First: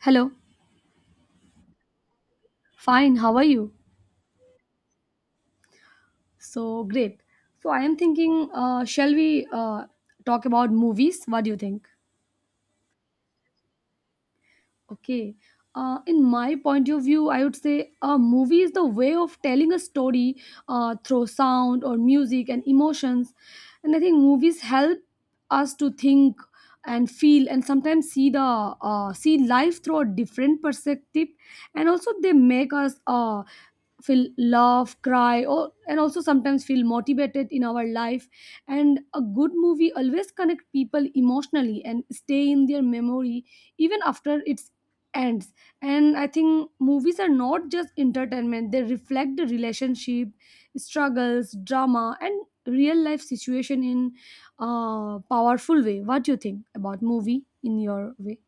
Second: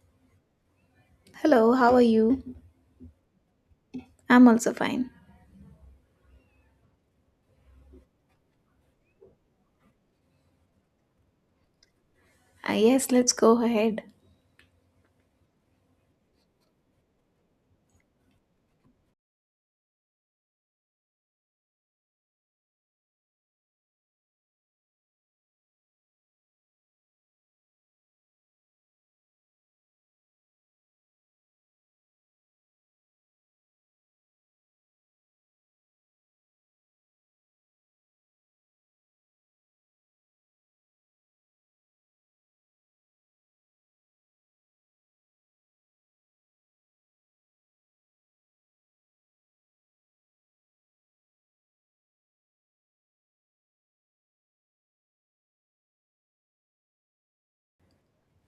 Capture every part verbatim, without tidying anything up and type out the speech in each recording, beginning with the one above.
Hello. Hello, how are you? Fine. How are you? I'm also fine. So great. So I am thinking, uh, shall we uh, talk about movies? What do you think? Uh, yes, let's go ahead. Okay. Uh, in my point of view, I would say a movie is the way of telling a story uh, through sound or music and emotions. And I think movies help us to think and feel and sometimes see the uh, see life through a different perspective, and also they make us uh, feel, laugh, cry, or and also sometimes feel motivated in our life, and a good movie always connect people emotionally and stay in their memory even after its ends. And I think movies are not just entertainment, they reflect the relationship, struggles, drama, and real life situation in a powerful way. What do you think about movie in your way?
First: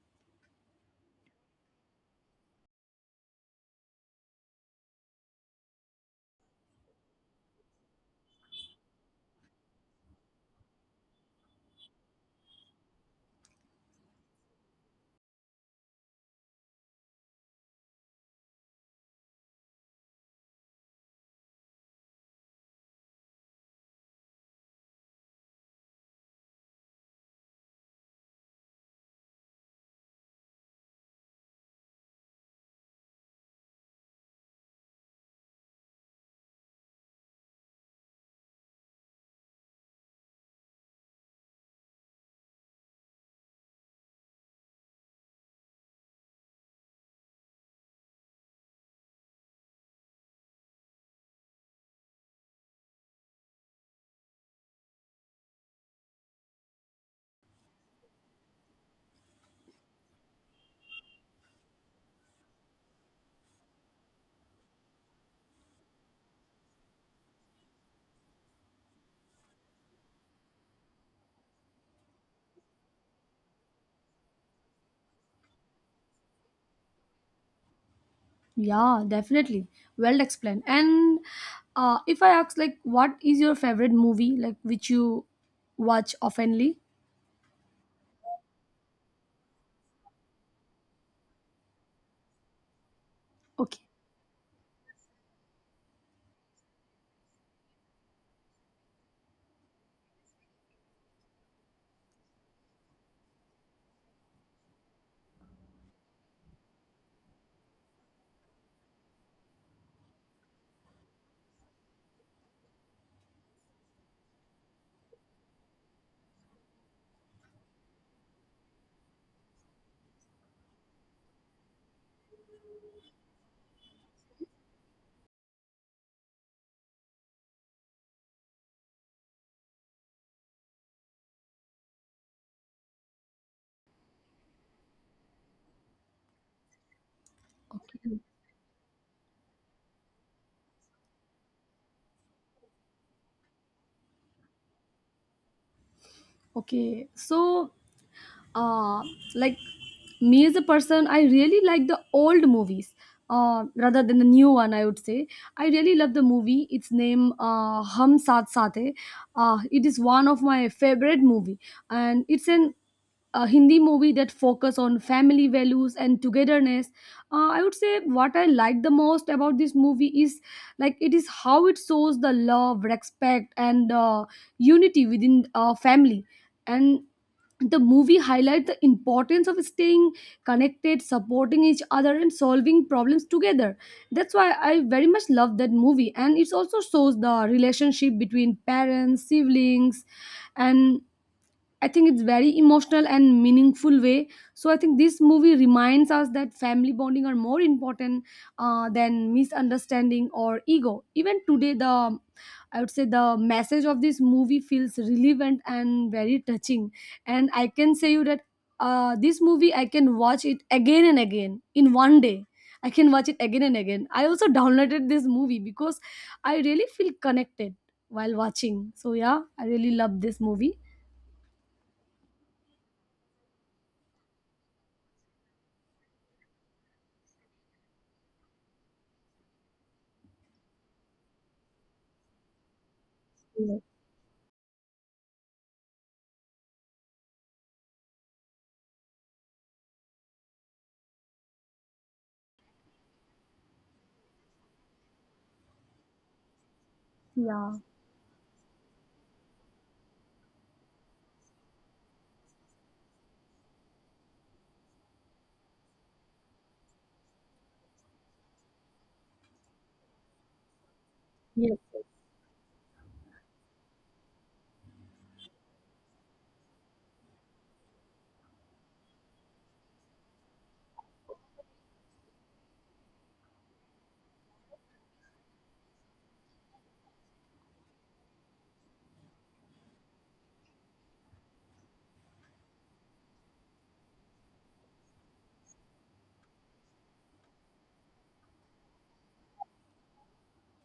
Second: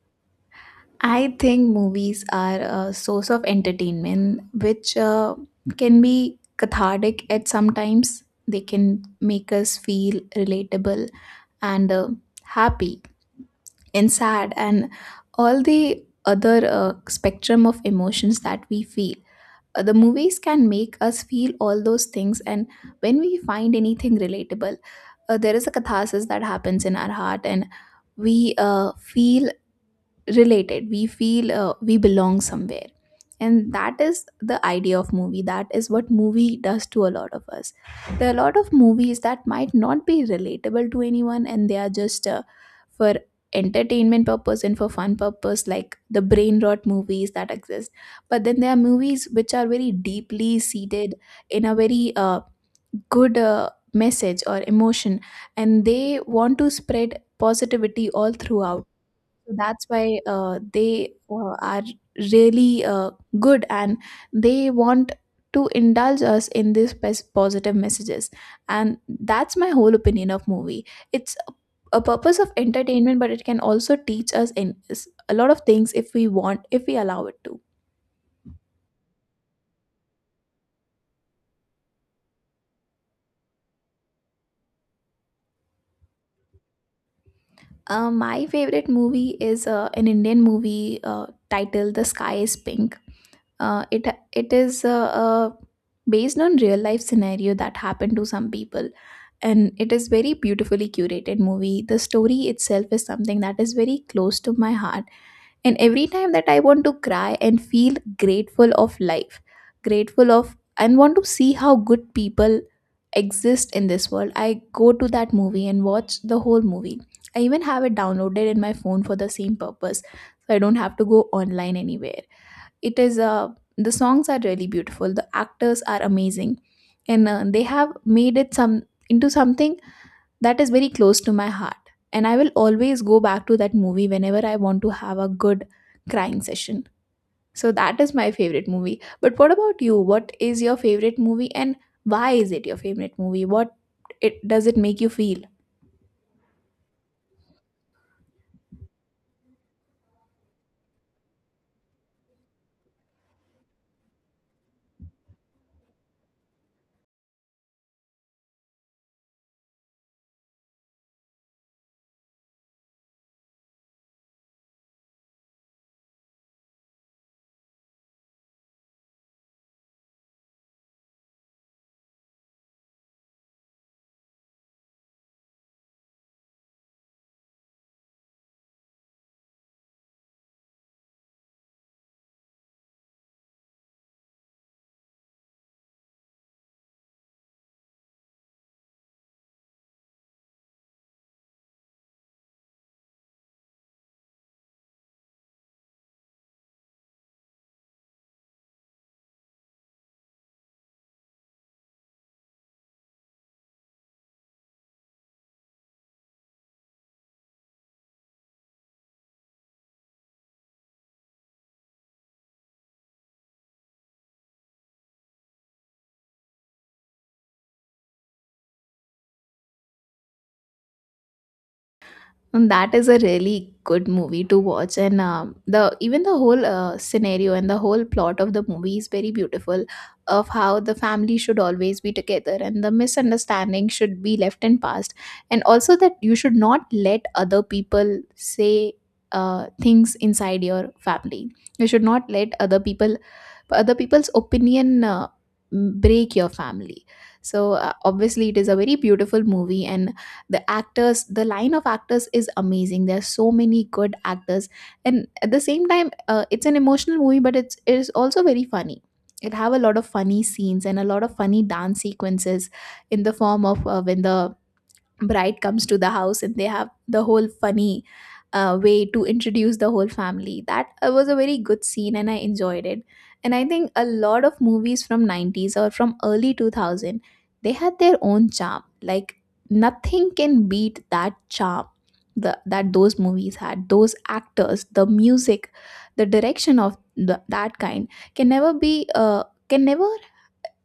I think movies are a source of entertainment which uh, can be cathartic at some times. They can make us feel relatable and uh, happy and sad and all the other uh, spectrum of emotions that we feel. Uh, the movies can make us feel all those things, and when we find anything relatable, uh, there is a catharsis that happens in our heart, and we uh, feel related. We feel uh, we belong somewhere, and that is the idea of movie. That is what movie does to a lot of us. There are a lot of movies that might not be relatable to anyone, and they are just uh, for entertainment purpose and for fun purpose, like the brain rot movies that exist. But then there are movies which are very deeply seated in a very uh, good uh, message or emotion, and they want to spread positivity all throughout. So that's why uh, they uh, are really uh, good, and they want to indulge us in these pos- positive messages. And that's my whole opinion of movie. It's a a purpose of entertainment, but it can also teach us in s- a lot of things if we want, if we allow it to. Yeah, definitely. Well explained. And uh, if I ask, like, what is your favorite movie, like, which you watch oftenly? Uh, my favorite movie is uh, an Indian movie uh, titled The Sky Is Pink. Okay, uh, it it is uh, uh, based on real life scenario that happened to some people, and it is very beautifully curated movie. The story itself is something that is very close to my heart, and every time that I want to cry and feel grateful of life, grateful of, and want to see how good people exist in this world, I go to that movie and watch the whole movie. I even have it downloaded in my phone for the same purpose, so I don't have to go online anywhere. It is uh, the songs are really beautiful, the actors are amazing, and uh, they have made it some into something that is very close to my heart, and I will always go back to that movie whenever I want to have a good crying session. So that is okay, my favorite movie. But what about you? What is your favorite movie, and why is it your favorite movie? What it does, it make you feel? okay. So, uh, like, me as a person, I really like the old movies. Uh, rather than the new one, I would say I really love the movie. Its name uh, Hum Saath Saath Hai. Uh, it is one of my favorite movie, and it's an a Hindi movie that focus on family values and togetherness. Uh, I would say what I like the most about this movie is, like, it is how it shows the love, respect, and uh, unity within a family. And the movie highlight the importance of staying connected, supporting each other, and solving problems together. That's why I very much love that movie. And it also shows the relationship between parents, siblings, and I think it's very emotional and meaningful way. So I think this movie reminds us that family bonding are more important uh, than misunderstanding or ego. Even today, the I would say the message of this movie feels relevant and very touching. And I can say you that, uh, this movie I can watch it again and again in one day. I can watch it again and again. I also downloaded this movie because I really feel connected while watching. So yeah, I really love this movie. And that is a really good movie to watch, and um, the even the whole uh, scenario and the whole plot of the movie is very beautiful, of how the family should always be together and the misunderstanding should be left in past, and also that you should not let other people say uh, things inside your family. You should not let other people, but other people's opinion uh, break your family. So Yeah. uh, obviously it is a very beautiful movie, and the actors, the line of actors is amazing. There are so many good actors, and at the same time uh, it's an emotional movie, but it's it is also very funny. It have a lot of funny scenes and a lot of funny Yes. dance Yes. sequences, in the form of uh, when the bride comes to the house and they have the whole funny uh, way to introduce the whole family. That uh, was a very good scene, and I enjoyed it. And I think a lot of movies from nineties or from early two thousand, they had their own charm. Like, nothing can beat that charm. The, that those movies had, those actors, the music, the direction of the, that kind can never be, uh, can never.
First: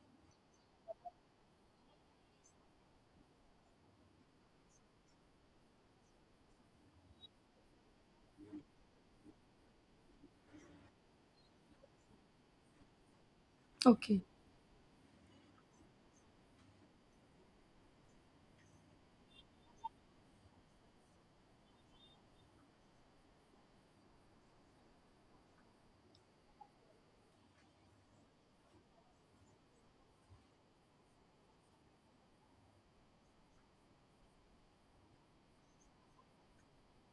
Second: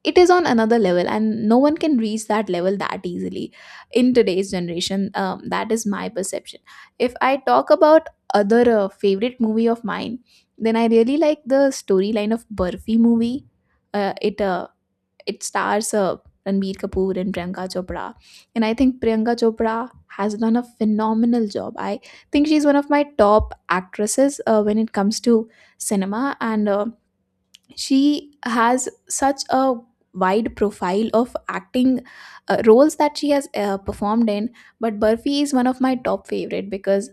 It is on another level, and no one can reach that level that easily in today's generation. Um, that is my perception. If I talk about other uh, favorite movie of mine, then I really like the storyline of Burfi movie. uh, Okay. it uh, it stars uh, Ranbir Kapoor and Priyanka Chopra, and I think Priyanka Chopra has done a phenomenal job. I think she's one of my top actresses uh, when it comes to cinema, and uh, she has such a wide profile of acting uh, roles that she has uh, performed in. But Burfi is one of my top favorite because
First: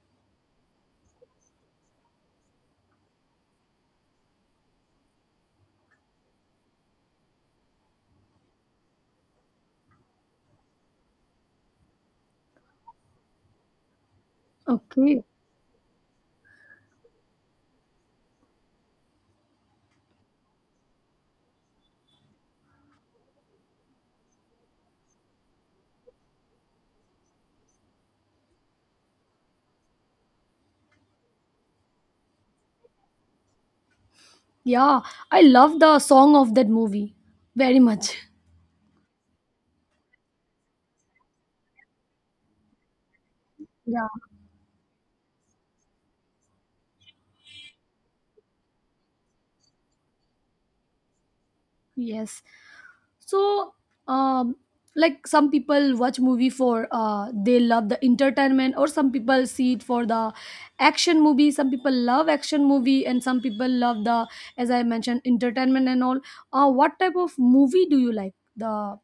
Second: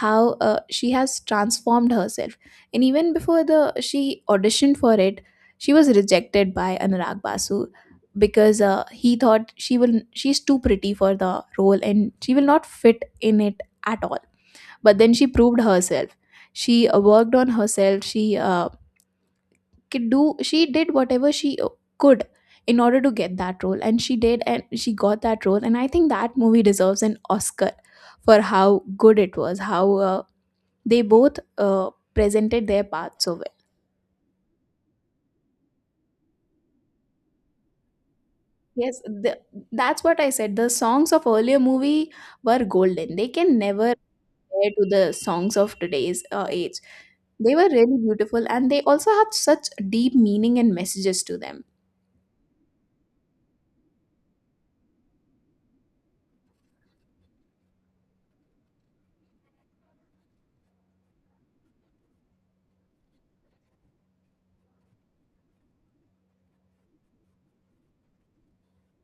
how uh, she has transformed herself, and even before the she auditioned for it, she was rejected by Anurag Basu, because uh, he thought she will she's too pretty for the role and she will not fit in it at all. But then Okay. she proved herself. She uh, worked on herself. She uh, could do, she did whatever she uh, could, in order to get that role, and she did, and she got that role. And I think that movie deserves an Oscar for how good it was, how uh, they both uh, presented their parts so well. Yeah. I love the song of that movie very much. Yes, the, that's what I said, the songs of earlier movie were golden, they can never Yeah. compare to the songs of today's uh, age. They were really beautiful, and they also had such deep meaning and messages to them. Yes. So, um, like, some people watch movie for uh they love the entertainment, or some people see it for the action movie. Some people love action movie, and some people love the, as I mentioned, entertainment and all. Uh what type of movie do you like, the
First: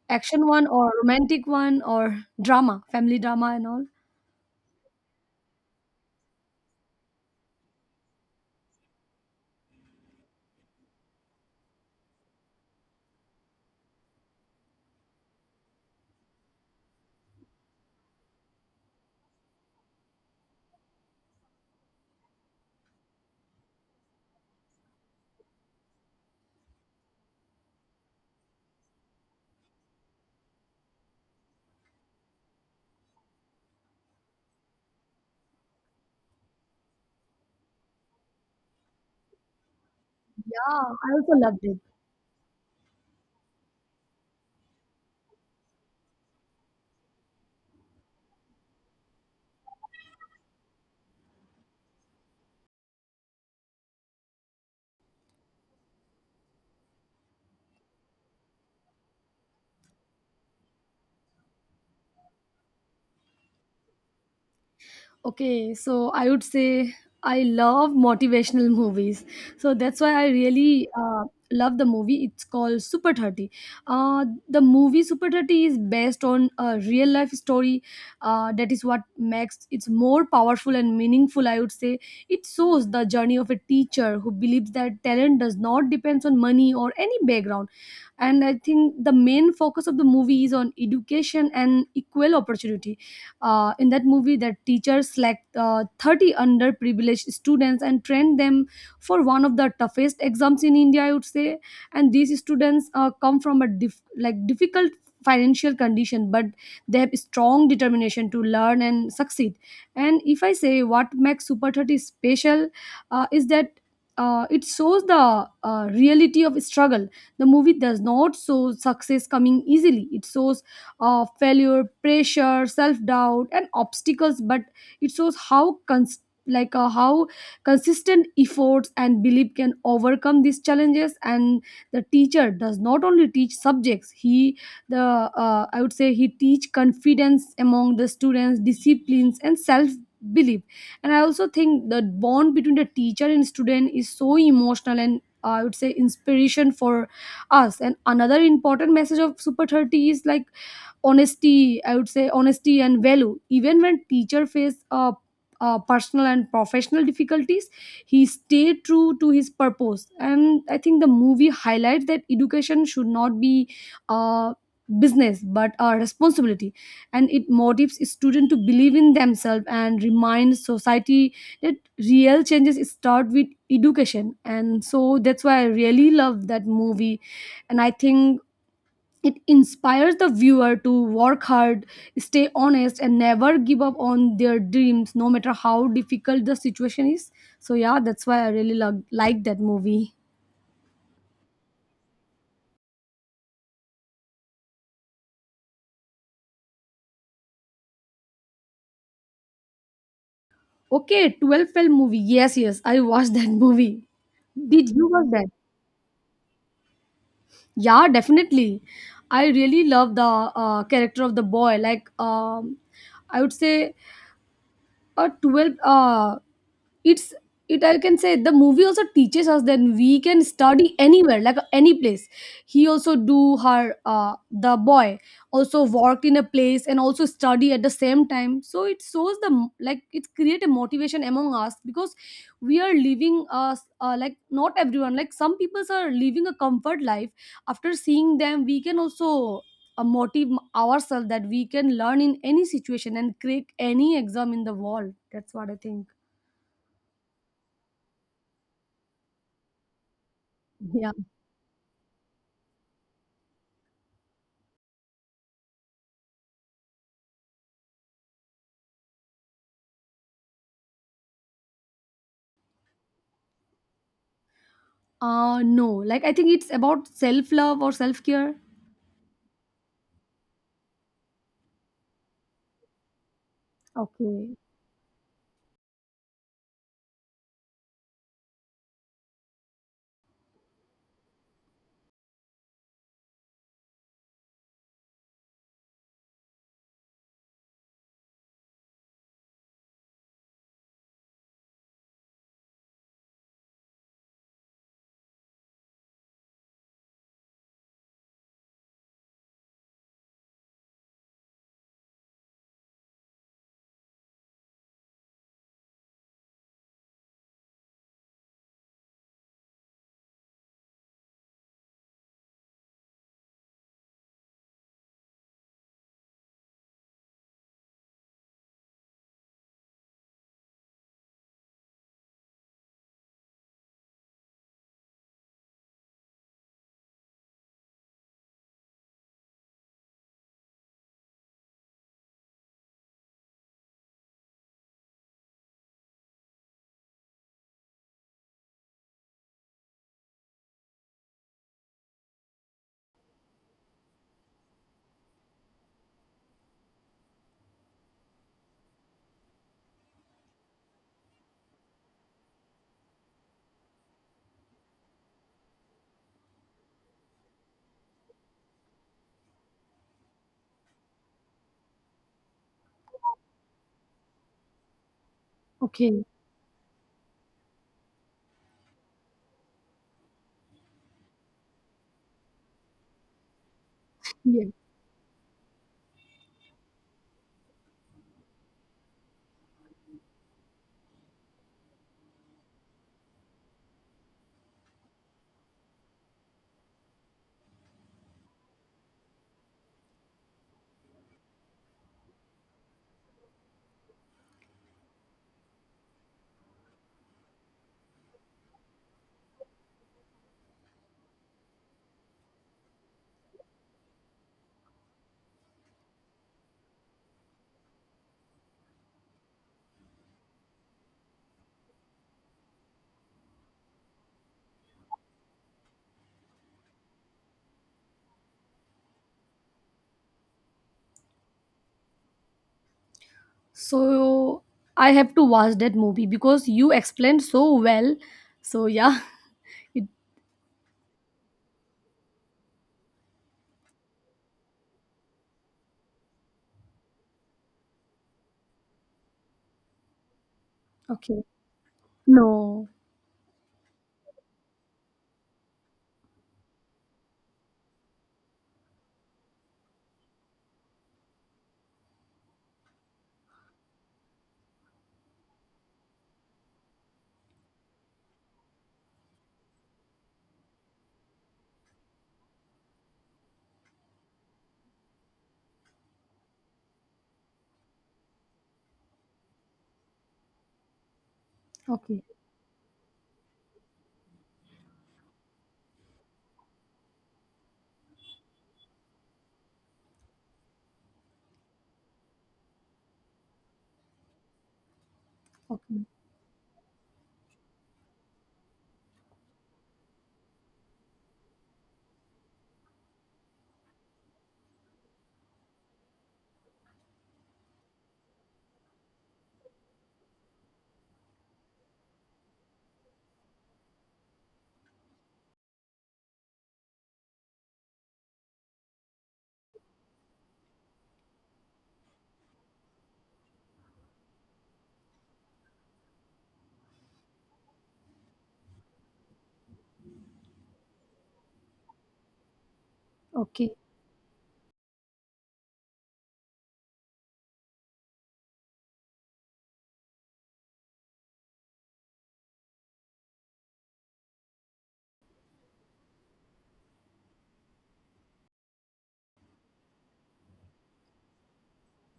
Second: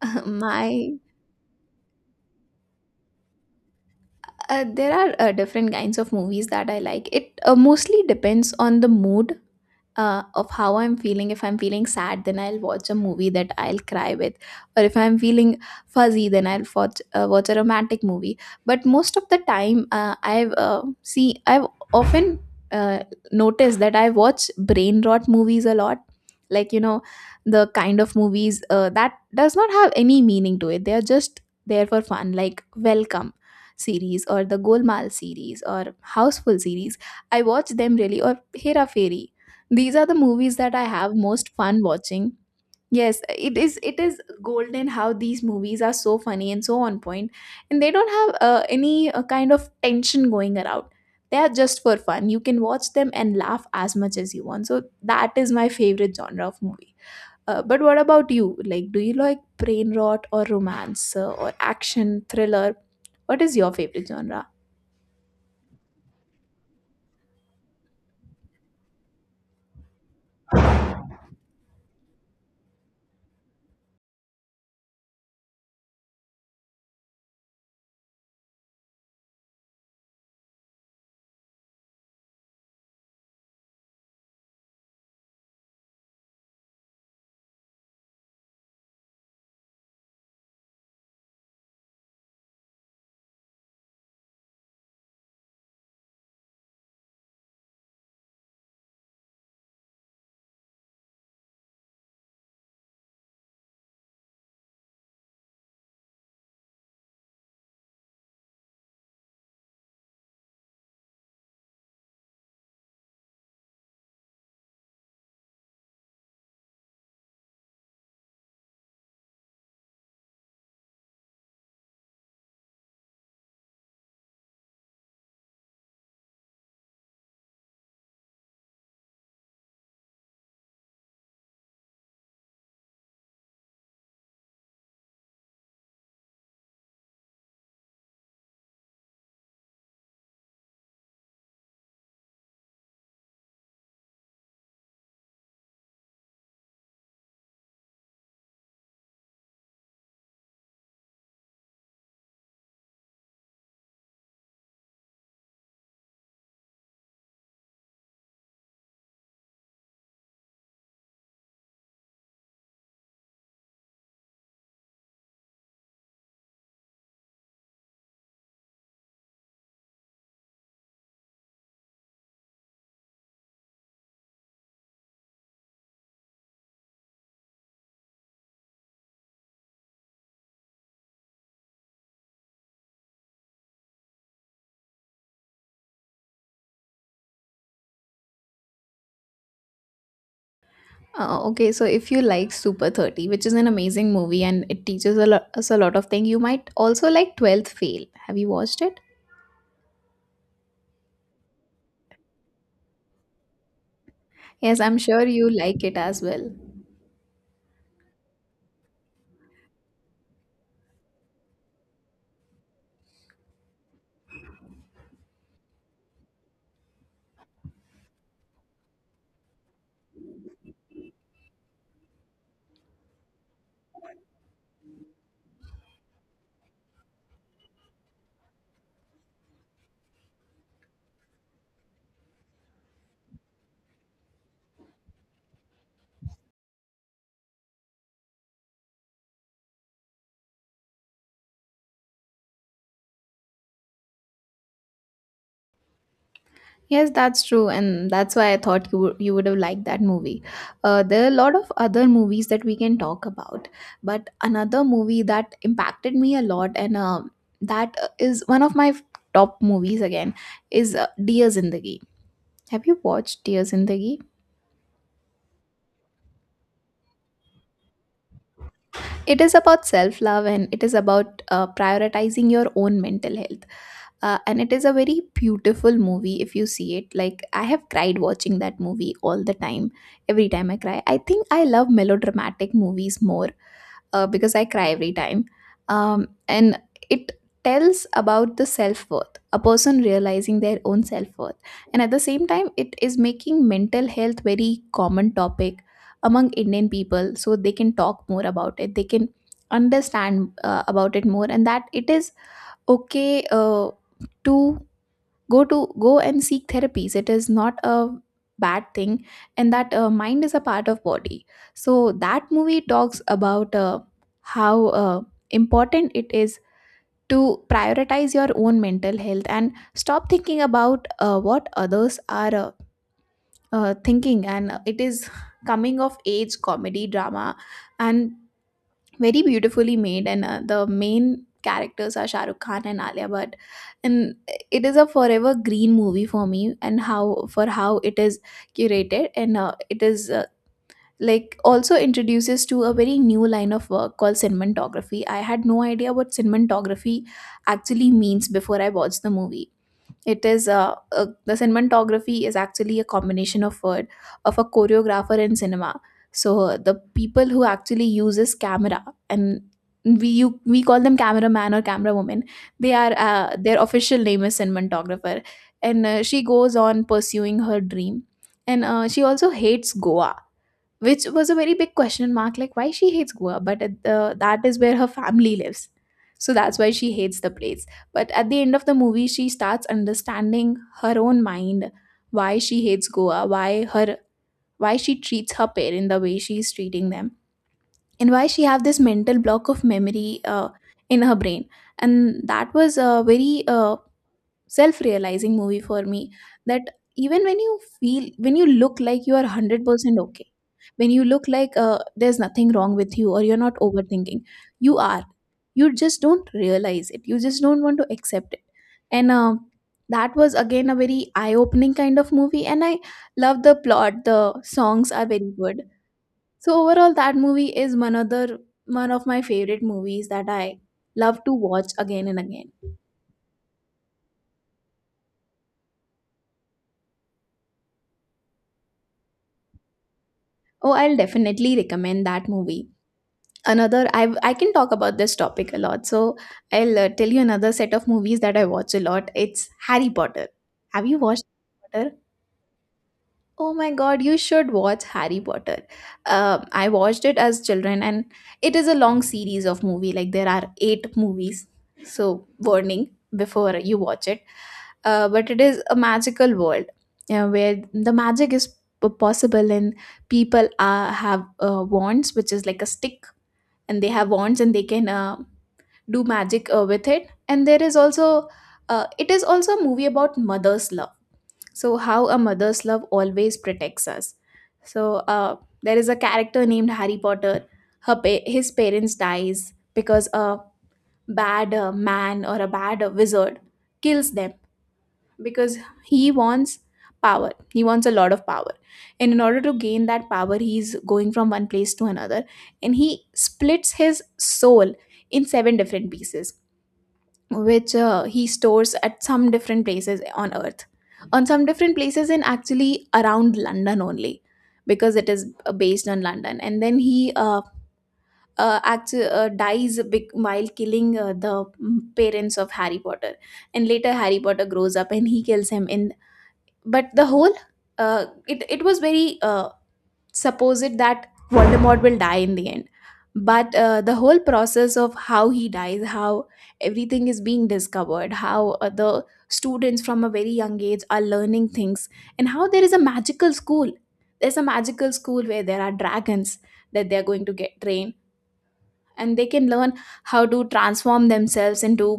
action one my or romantic one or drama, family drama and all? Uh, there are uh, different kinds of movies that I like. It uh, mostly depends on the mood uh, of how I'm feeling. If I'm feeling sad, then I'll watch a movie that I'll cry with, or if I'm feeling fuzzy, then I'll watch uh, watch a romantic movie. But most of the time, uh, I've uh, see I've often uh, noticed that I watch brain rot movies a lot. Like, you know, the kind of movies uh, that does not have any meaning to it. They are just there for fun, like Welcome series or the Golmaal series or Houseful series. I watch them really, or Hera Fairy, these are the movies that I Yeah, I have also most loved it. fun watching. Yes, it is it is golden how these movies are so funny and so on point, and they don't have uh, any uh, kind of tension going around. They are just for fun, you can watch them and laugh as much as you want. So that is my favorite genre of movie. Uh, but what about you? Like, do you like brain rot or romance uh, or action thriller? What is your favorite genre? Okay, so I would say I love motivational movies. So that's why I really uh, love the movie. It's called Super thirty. Uh, the movie Super thirty is based on a real life story. Uh, that is what makes it more powerful and meaningful, I would say. It shows the journey of a teacher who believes that talent does not depend on money or any background, and I think the main focus of the movie is on education and equal opportunity. Uh, in that movie, that teachers select uh, thirty underprivileged students and train them for one of the toughest exams in India, I would say. And these students uh, come from a dif- like, difficult financial condition, but they have strong determination to learn and succeed. And if I say what makes Super thirty special uh, is that, uh, it shows the uh, reality of struggle. The movie does not show success coming easily. It shows uh, failure, pressure, self-doubt, and obstacles. But it shows how cons- like, uh, how consistent efforts and belief can overcome these challenges. And the teacher does not only teach subjects. He, the uh, I would say he teach confidence among the students, disciplines, and self belief, and I also think the bond between the teacher and student is so emotional and, uh, I would say, inspiration for us. And another important message of Super thirty is like honesty, I would say, honesty and value, even when teacher face uh, uh, personal and professional difficulties, he stayed true to his purpose. And I think the movie highlights that education should not be uh, business, but a responsibility, and it motivates students to believe in themselves and remind society that real changes start with education. And so that's why I really love that movie. And I think it inspires the viewer to work hard, stay honest, and never give up on their dreams, no matter how difficult the situation is. So, yeah, that's why I really lo- like that movie. Uh, okay, so if you like Super thirty, which is an amazing movie and it teaches a lot, us a lot of things, you might also like twelfth Fail. Have you watched it? Okay, twelve film movie. Yes, yes, I watched that movie. Yes, Did I'm you sure watch that? you like it as well. Yeah, definitely. I really love the uh, character of the boy. Like, um, I would say. Or twelve, uh it's it I can say the movie also teaches us that we can study anywhere, like, uh, any place. He also do her, uh the boy also worked in a place and also study at the same time, so it shows the m- like, it create a motivation among us because we are living us, uh, like, not everyone, like, some people are living a comfort life. After seeing them, we can also a motive ourselves that we can learn in any situation and crack any exam in the world. That's what I think. Yes, that's true, and that's why I thought you would, you would have liked that movie. Uh, Yeah. There are a lot of other movies that we can talk about, but another movie that impacted me a lot, and uh, that uh, is one of my top movies again, is uh, Dear Zindagi. Have you watched Dear Zindagi? Uh no, like I think it's about self love or self care. It is about self love, and it is about uh, prioritizing your own mental health. Uh, Okay. And it is a very beautiful movie if you see it. Like, I have cried watching that movie all the time. Every time I cry, I think I love melodramatic movies more uh, because I cry every time. Um, and it tells about the self worth, a person realizing their own self worth. And at the same time, it is making mental health very common topic among Indian people, so they can talk more about it. They can understand uh, about it more, and that it is okay uh, to go to go and seek therapies. It is not a bad thing, and that uh, mind is a part of body. So that movie talks about uh, how uh, important it is to prioritize your own mental health and stop thinking about uh, what others are uh, uh, thinking. And it is coming of age comedy drama, and very beautifully made, and uh, the main characters are Shah Rukh Khan and Alia Bhatt, and it is a forever green movie for me, and how for how it is curated, and uh, it is uh, like, also introduces to a very new line of work called cinematography. I had no idea what cinematography actually means before I watched the movie. It is uh, uh, the cinematography is actually a combination of word of a choreographer in cinema. So uh, the people who actually uses camera, and we you, we call them cameraman or camera woman. They are uh, Their official name is cinematographer, and uh, Okay. she goes on pursuing her dream. And uh, she also hates Goa, which was a very big question mark, like why she hates Goa, but at the, that Yeah. is where her family lives, so that's why she hates the place. But at the end of the movie, she starts understanding her own mind, why she hates Goa, why her why she treats her parent the way she is treating them, and why she have this mental block of memory uh, in her brain. And that was a very uh, self-realizing movie for me, that even when you feel, when you look like you are one hundred percent okay, when you look like uh, there's nothing wrong with you or you're not overthinking, you are you just don't realize it, you just don't want to accept it. And uh, that was again a very eye-opening kind of movie, and I love the plot, the songs are very good. So overall that movie is one other one of my favorite movies that I love to watch again and again. So I have to watch that movie because you explained so well. So yeah, it, Oh, I'll definitely recommend that movie. Another, I I can talk about this topic a lot, so I'll uh, tell you another set of movies that I watch a lot. It's Harry Potter. Have you watched Okay. Harry Potter? No. Oh my god, you should watch Harry Potter. Um, I watched it as children, and it is a long series of movie, like there are eight movies. So warning before you watch it. Uh, but it is a magical world uh, where the magic is p- possible, and people uh, have uh, wands, which is like a stick, and they have wands and they can uh, do magic uh, with it. And there is also, uh, it is also a movie about mother's love, so Okay. how a mother's love always protects us. So uh, there is a character named Harry Potter. Her pa- his parents dies because a bad uh, man or a bad uh, wizard kills them, because Okay. he wants power, he wants a lot of power, and in order to gain that power, he's going from one place to another, and he splits his soul in seven different pieces, which uh, he stores at some different places on earth, on some different places, and actually around London only, because it is uh, based on London. And then he uh, uh, actually uh, dies big while killing uh, the mm, parents of Harry Potter. And later Harry Potter grows up and he kills him in. But the whole, uh, it, it was very uh, suppose it that Voldemort will die in the end. But Okay. uh, the whole process of how he dies, how everything is being discovered, how uh, the students from a very young age are learning things, and how there is a magical school. There's a magical school where there are dragons that they're going to get trained, and they can learn how to transform themselves into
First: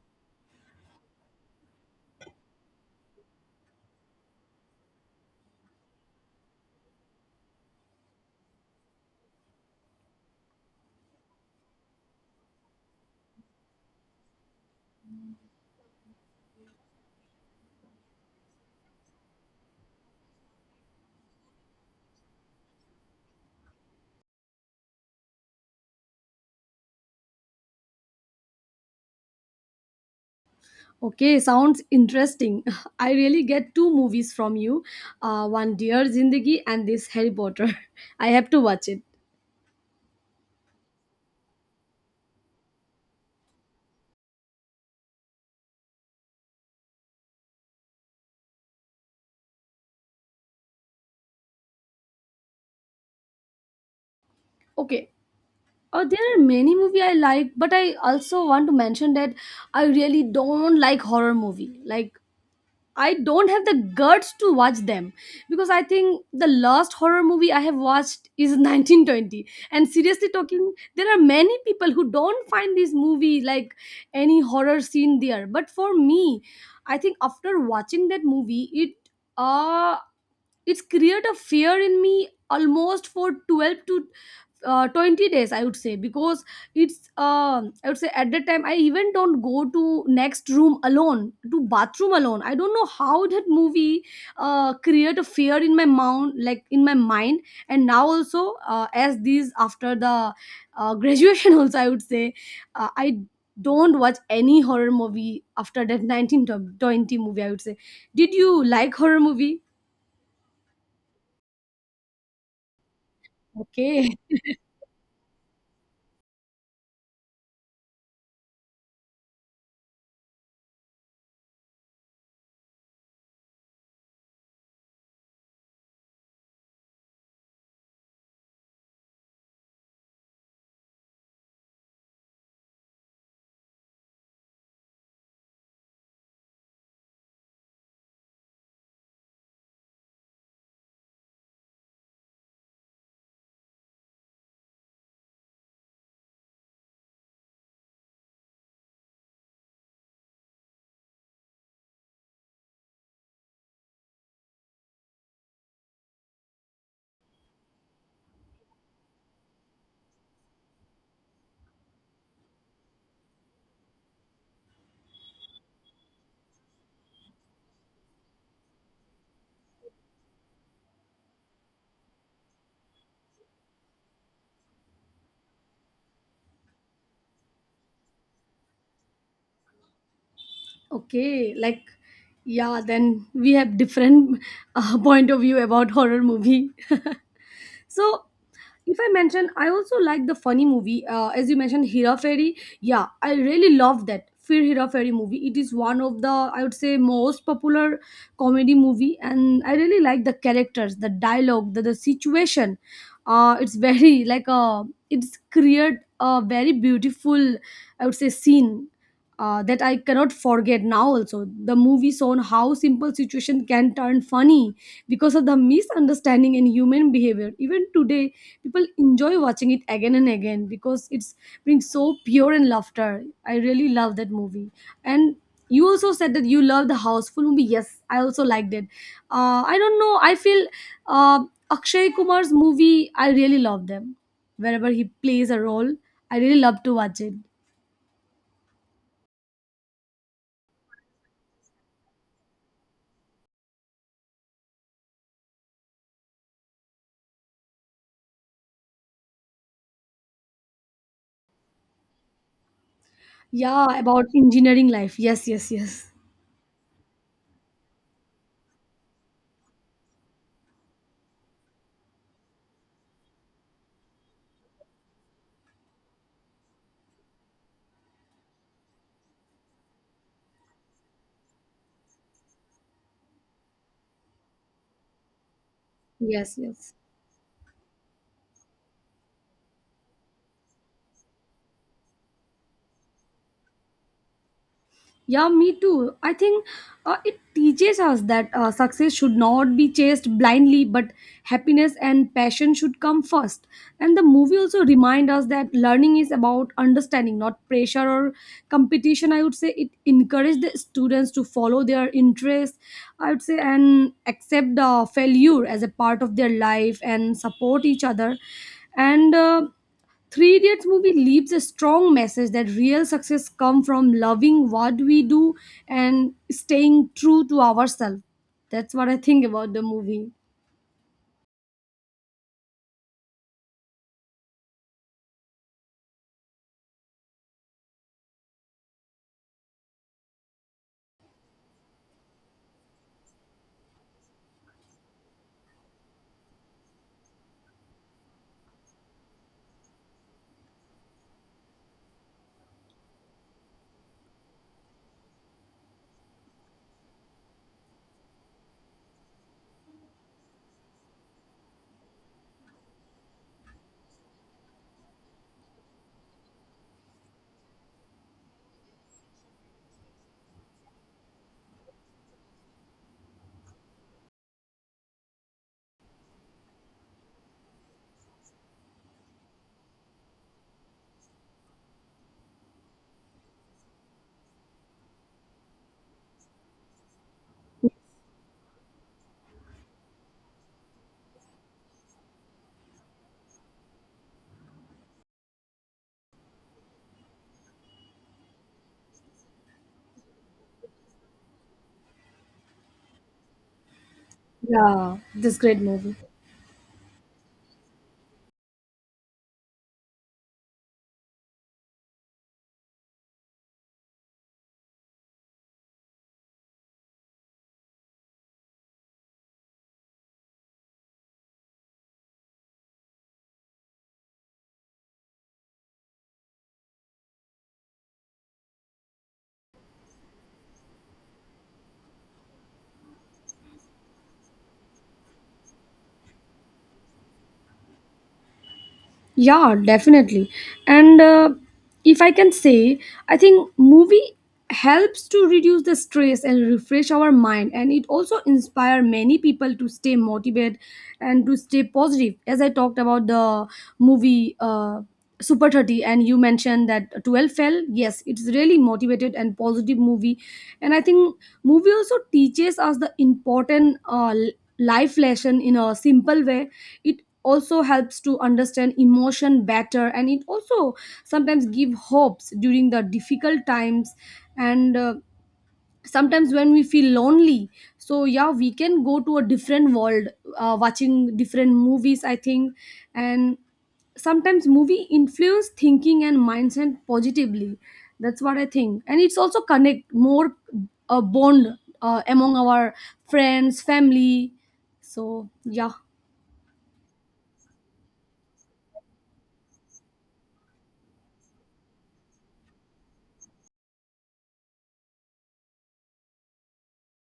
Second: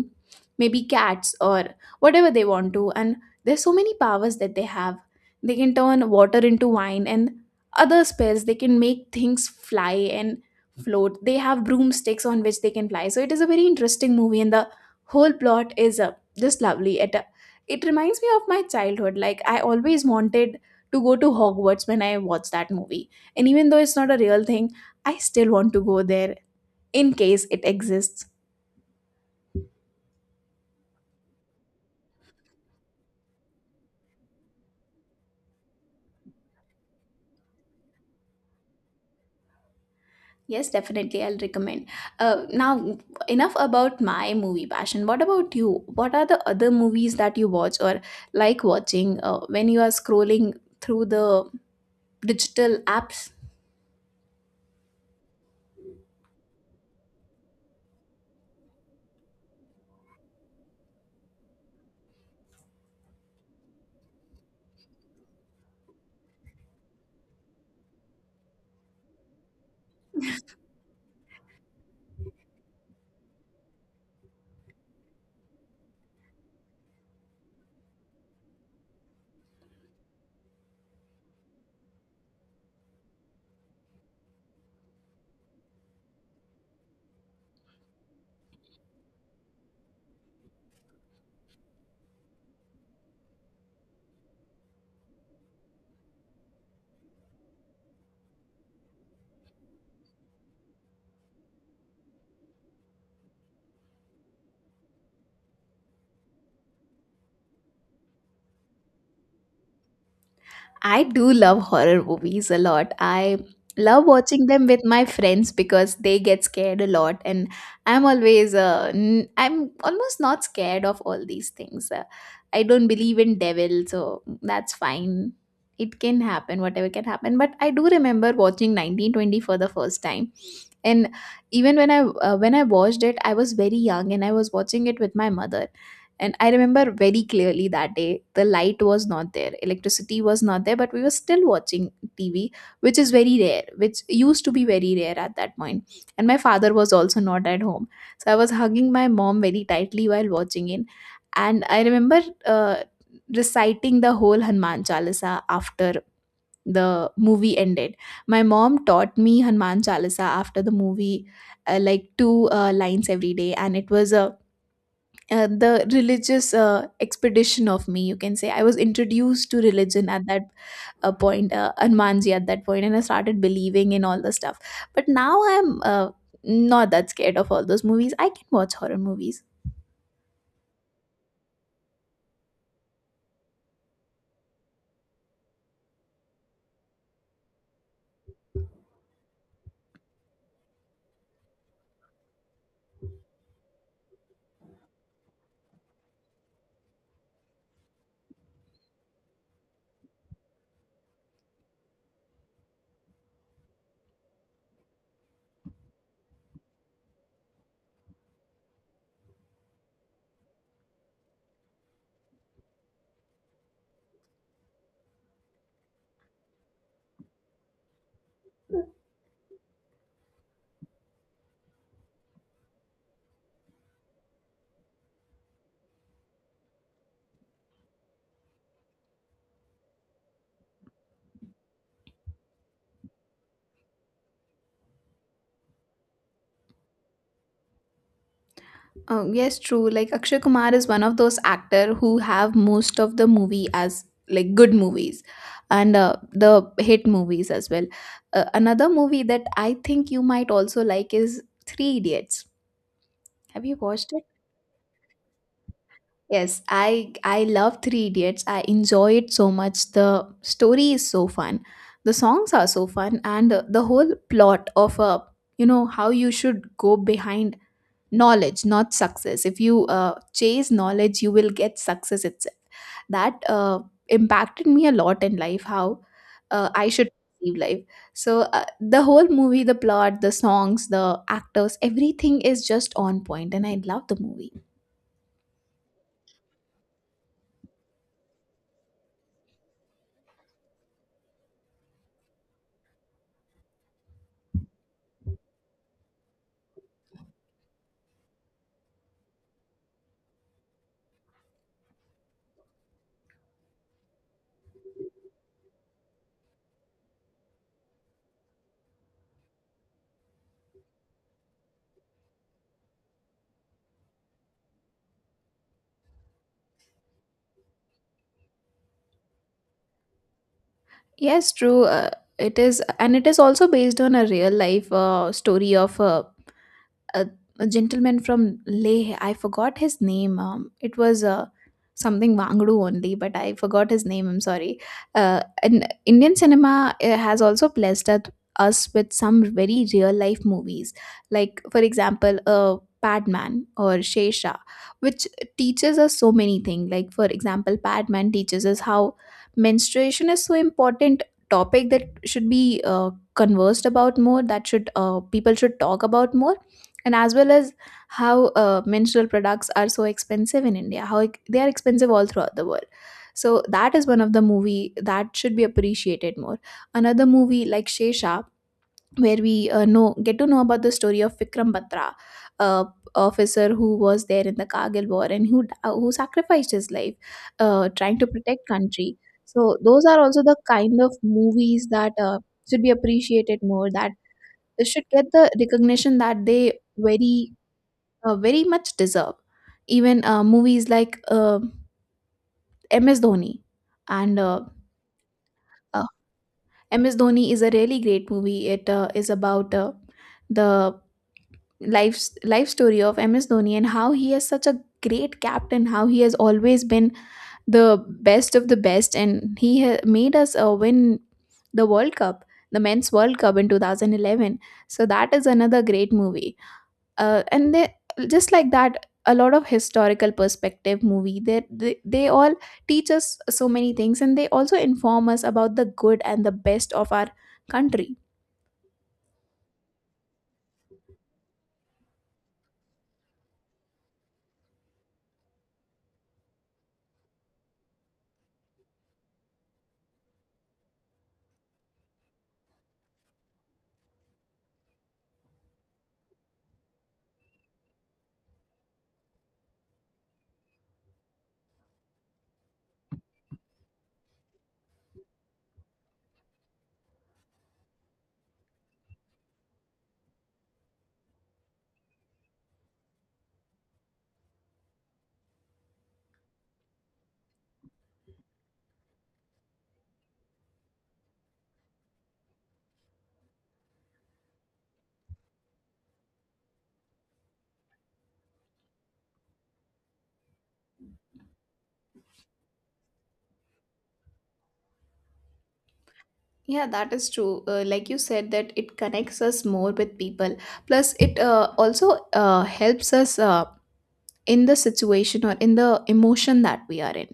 maybe cats or whatever they want to, and there's so many powers that they have. They can turn water into wine, and other spells, they can make things fly and float. They have broomsticks on which they can fly. So it is a very interesting movie, and the whole plot is uh, just lovely. It uh, it reminds me of my childhood, like I always wanted to go to Hogwarts when I watched that movie, and even though it's not a real thing, I still want to go there in case it exists. Okay, sounds interesting. I really get two movies from you, uh, one Dear Zindagi and this Harry Potter. I have to watch it. Yes, definitely. I'll recommend. Uh, now, enough about my movie passion. What about you? What are the other movies that you watch or like watching uh, when you are scrolling through the digital apps? Okay. Oh, there are many movie I like, but I also want to mention that I really don't like horror movie. Like, I don't have the guts to watch them because I think the last horror movie I have watched is nineteen twenty. And seriously talking, there are many people who don't find this movie like any horror scene there. But for me, I think after watching that movie, it uh it's created a fear in me almost for twelve to uh, twenty days, I would say, because it's, um I would say, at that time I even don't go to next room alone, to bathroom alone. I don't know how that movie uh, create a fear in my mind, like, in my mind. And now also, uh, as these after the uh, graduation also, I would say, uh, I don't watch any horror movie after that nineteen twenty movie, I would say. Did you like horror movie? I do love horror movies a lot. I love Okay. watching them with my friends because they get scared a lot, and I'm always uh, n- I'm almost not scared of all these things. Uh, I don't believe in devil, so that's fine. It can happen, whatever can happen. But I do remember watching nineteen twenty for the first time, and even when i uh, when i watched it, I was very young and I was watching it with my mother. And I remember very clearly that day, the light was not there, electricity was not there, but we were still watching T V, which is very rare, which used to be very rare at that point point. And my father was also not at home, so I was hugging my mom very tightly while watching it. And I remember uh, reciting the whole Hanuman Chalisa after the movie ended. My mom taught me Hanuman Chalisa after the movie, uh, like two uh, lines every day, and it was a uh, the religious uh, expedition of me. You can say I was introduced to religion at that a point, uh, Hanumanji at that point, and I started believing in all the stuff. But now I'm uh, not that scared of all those movies. I can watch horror movies. Okay, like, yeah, then we have different uh, point of view about horror movie. So if I mention, I also like the funny movie. Uh, as you mentioned, Hera Fairy. Yeah, I really love that Fir Hera Fairy movie. It is one of the, I would say, most popular comedy movie, and I really like the characters, the dialogue, the, the situation. Uh, it's very like a it's created a very beautiful, I would say, scene. Uh, that I cannot forget now. Also, the movie shown how simple situation can turn funny because of the misunderstanding in human behavior. Even today people enjoy watching it again and again because it's brings so pure and laughter. I really love that movie. And you also said that you love the Houseful movie, yes, I also liked it. uh, I don't know, I feel, uh, Akshay Kumar's movie, I really love them. Wherever he plays a role, I really love to watch it. Oh, yes, true. Like Akshay Kumar is one of those actor who have most of the movie as like good movies, and uh, the hit movies as well. Uh, another movie that I think you might also like is Three Idiots. Have you Yeah, watched it? about engineering life. Yes, yes, yes. Yes, I I love Three Idiots. I enjoy it so much. The story is so fun. The songs are so fun, and uh, the whole plot of, uh, you know how you should go behind knowledge, not success. If you uh, chase knowledge, you will get success itself. That uh, impacted me a lot in life, how Yes, uh, I yes. should perceive life. So uh, the whole movie, the plot, the songs, the actors, everything is just on point, and I love the movie. Yeah, me too. I think, uh, it teaches us that, uh, success should not be chased blindly, but happiness and passion should come first. And the movie also reminds us that learning is about understanding, not pressure or competition. I would say it encouraged the students to follow their interests, I would say, and accept the failure as a part of their life and support each other. And uh, Three Idiots movie leaves a strong message that real success comes from loving what we do and staying true to ourselves. That's what I think about the movie. Yes, true. Uh, it is, and it is also based on a real life uh, story of a a, a gentleman from Leh. I forgot his name. Um, it was uh, something Wangdu only, but I forgot his name. I'm sorry. Uh, and Indian cinema uh, has also blessed at- us with some very real life movies, like for example, uh, Padman or Shesha, which teaches us so many things. Like for example, Padman teaches us how menstruation is so important topic that should be uh, conversed about more, that should, uh, people should talk about more, and as well as how uh, menstrual products are so expensive in India, how ex- they are expensive all throughout the world. So that is one of the movie that should be appreciated more. Another movie like Shesha, where we uh, know get to know about the story of Vikram Batra, uh, officer who was there in the Kargil War and who uh, who sacrificed his life uh, trying to protect country. So those are also the kind of movies that uh, should be appreciated more, that should get the recognition that they very uh, very much deserve. Even uh, movies like uh, M S Dhoni and uh, Yeah, this great uh, movie. M S Dhoni is a really great movie. It uh, is about uh, the life life story of M S Dhoni and how he is such a great captain. How he has always been the best of the best, and he ha- made us uh, win the World Cup, the men's World Cup in two thousand eleven. So that is another great movie. Uh, and they, just like that, a lot of historical perspective movie, they, they they all teach us so many things, and they also inform us about the good and the best of our country. Yeah, definitely. And uh, if I can say, I think movie helps to reduce the stress and refresh our mind, and it also inspire many people to stay motivated and to stay positive, as I talked about the movie uh, Super thirty, and you mentioned that twelve fell, yes, it's really motivated and positive movie. And I think movie also teaches us the important uh, l- life lesson in a simple way. It also helps to understand emotion better, and it also sometimes give hopes during the difficult times, and, uh, sometimes when we feel lonely, so yeah, we can go to a different world, uh, watching different movies, I think. And sometimes movie influence thinking and mindset positively, that's what I think. And it's also connect more, uh, bond, uh, among our friends, family, so yeah. Yeah, that is true. Uh, like you said, that it connects us more with people. Plus, it uh, also uh, helps us uh, in the situation or in the emotion that we are in.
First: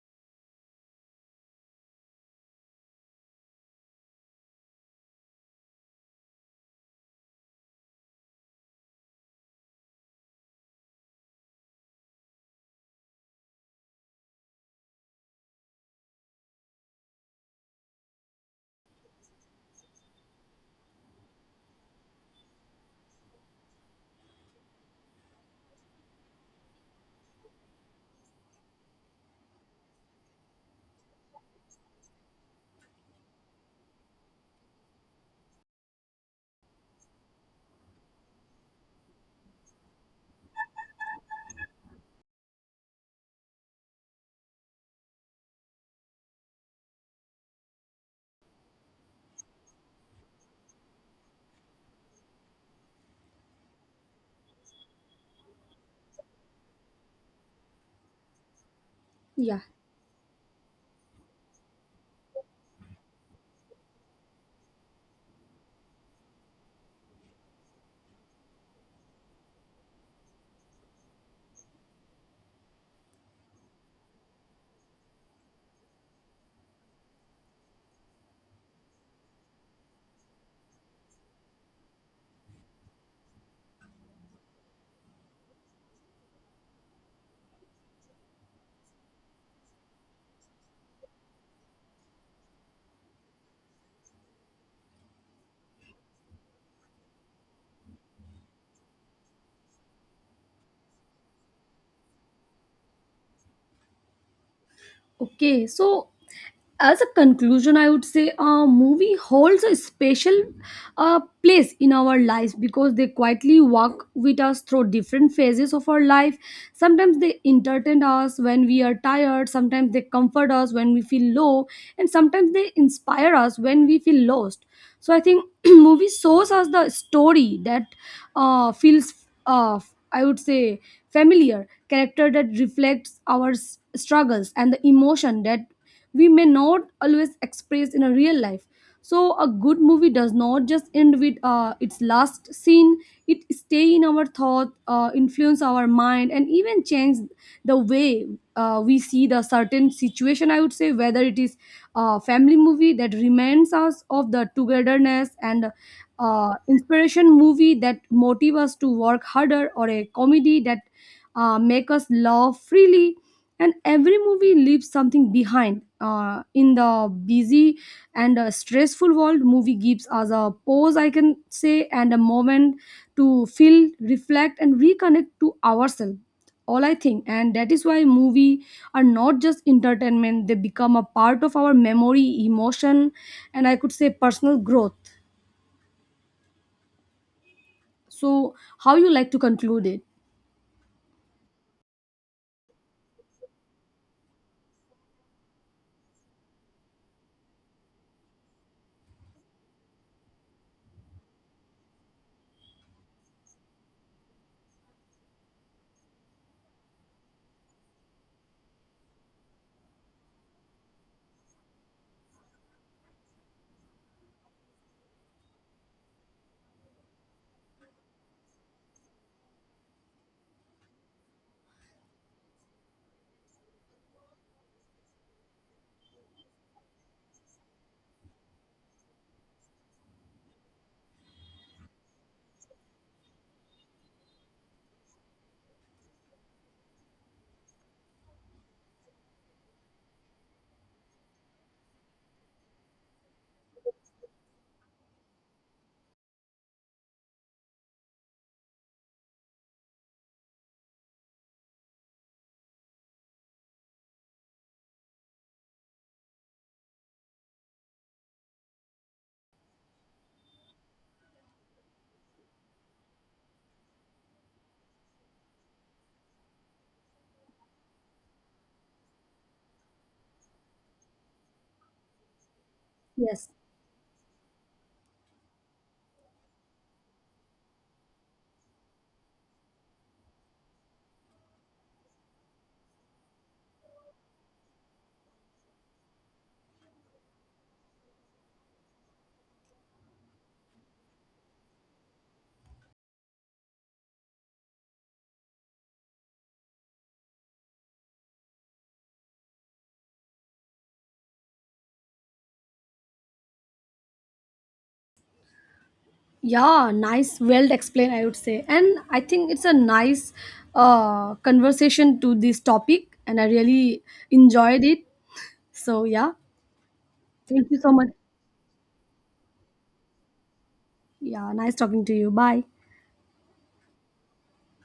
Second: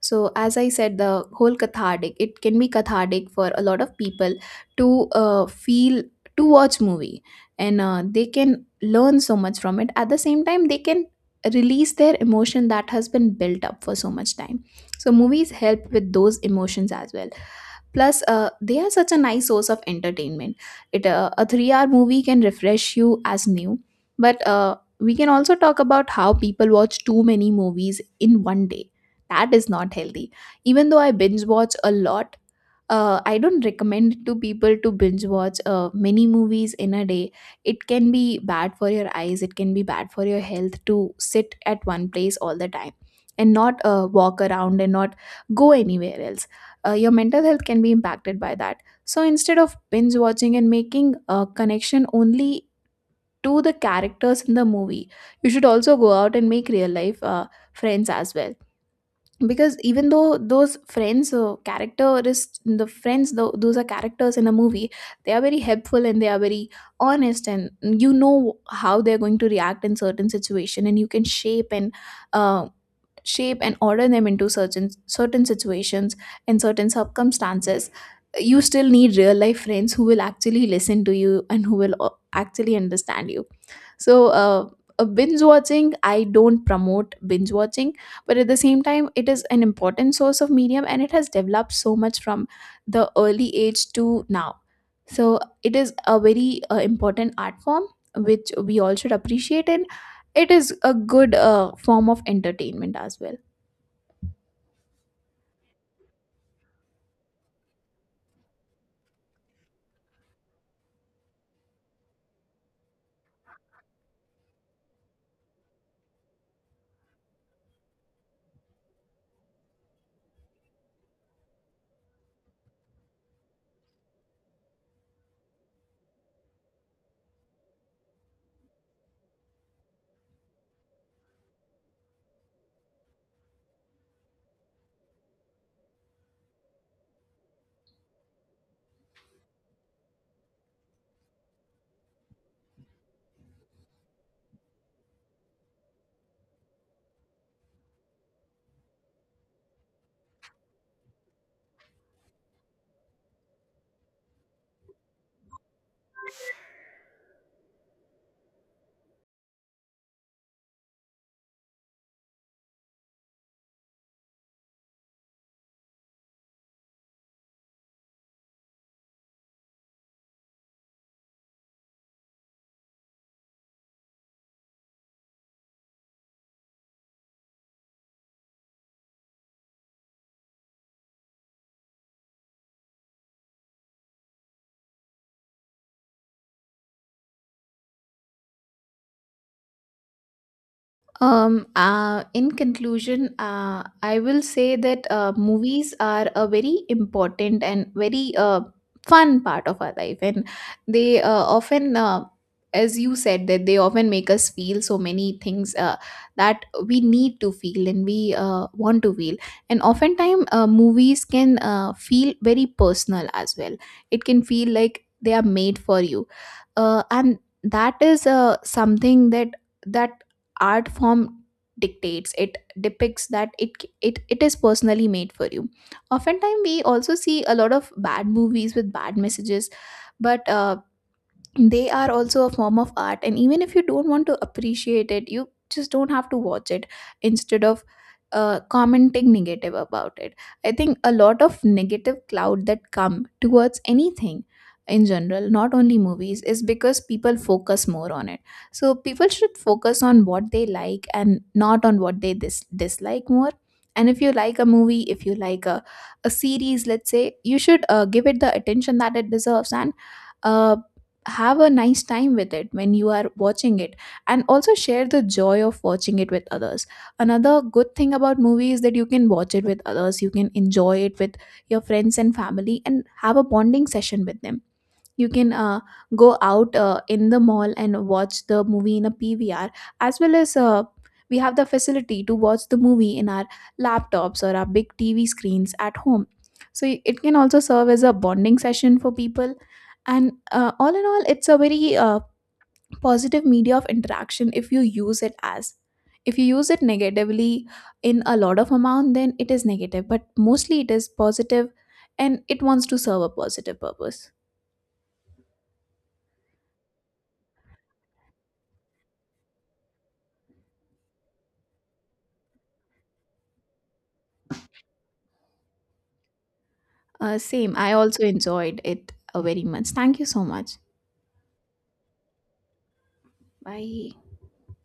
So, as I said, the whole cathartic, it can be cathartic for a lot of people to uh, feel, to watch movie. And uh, they can learn so much from it. At the same time, they can release their emotion that has been built up for so much time. So, movies help with those emotions as well. Plus, uh, they are such a nice source of entertainment. It uh, A three hour movie can refresh you as new. But uh, we can also talk about how people watch too many movies in one day, that is not healthy. Even though I binge watch a lot, uh, I don't recommend it to people to binge watch uh, many movies in a day. It can be bad for your eyes, it can be bad for your health to sit at one place all the time and not uh, walk around and not go anywhere else. Uh, your mental health can be impacted by that. So instead of binge watching and making a connection only to the characters in the movie, you should also go out and make real life uh, friends as well. Yeah. Because even though those friends uh, characteristics the friends though those are characters in a movie, they are very helpful and they are very honest, and you know how they're going to react in certain situation, and you can shape and uh, shape and order them into certain certain situations and certain circumstances. You still need real life friends who will actually listen to you and who will uh, actually understand you. So uh, a binge watching, I don't promote binge watching, but at the same time, it is an important source of medium, and it has developed so much from the early age to now. So it is a very uh, important art form, which we all should appreciate, and it is a good uh, form of entertainment as well. Okay, so as a conclusion, I would say a movie holds a special uh, place in our lives, because they quietly walk with us through different phases of our life. Sometimes they entertain us when we are tired, sometimes they comfort us when we feel low, and sometimes they inspire us when we feel lost. So I think movie shows us the story that uh, feels, uh, I would say, familiar character that reflects our s- struggles and the emotion that we may not always express in a real life. So a good movie does not just end with uh, its last scene. It stay in our thought, uh, influence our mind, and even change the way uh, we see the certain situation, I would say. Whether it is a family movie that reminds us of the togetherness, and uh, inspiration movie that motive us to work harder, or a comedy that uh, make us laugh freely, and every movie leaves something behind. Uh, in the busy and uh, stressful world, movie gives us a pause, I can say, and a moment to feel, reflect, and reconnect to ourselves. All, I think. And that is why movie are not just entertainment, they become a part of our memory, emotion, and, I could say, personal growth. So, how you like to conclude it? Um, uh, in conclusion, uh, I will say that uh, movies are a very important and very uh, fun part of our life, and they uh, often, uh, as you said, that they often make us feel so many things uh, that we need to feel and we uh, want to feel. And oftentimes, uh, movies can uh, feel very personal as well. It can feel like they are made for you, uh, and that is uh, something that that art form dictates it depicts, that it it it is personally made for you. Oftentimes we also see a lot of bad movies with bad messages, but uh, they are also a form of art, and even if you don't want to appreciate it, you just don't have to watch it, instead of uh, commenting negative about it. I think a lot of negative cloud that come towards anything in general, not only movies, is because people focus more on it. So people should focus on what they like and not on what they dis- dislike more. And if you like a movie, if you like a, a series, let's say, you should uh, give it the attention that it deserves, and uh, have a nice time with it when you are watching it, and also share the joy of watching it with others. Another good thing about movie is that you can watch it with others, you can enjoy it with your friends and family and have a Yes. bonding session with them. You can uh, go out uh, in the mall and watch the movie in a P V R, as well as uh, we have the facility to watch the movie in our laptops or our big T V screens at home. So it can also serve as a bonding session for people. And uh, all in all, it's a very uh, positive media of interaction. If you use it as if you use it negatively in a lot of amount, then it is negative, but mostly it is positive, and it wants to serve a positive purpose. Yeah, nice, well explained, I would say. And I think it's a nice uh, conversation to this topic, and I really enjoyed it. So, yeah, Uh, thank same. you I so much. also enjoyed it uh, very much. Thank you so much. Yeah, nice talking to you. Bye. Bye.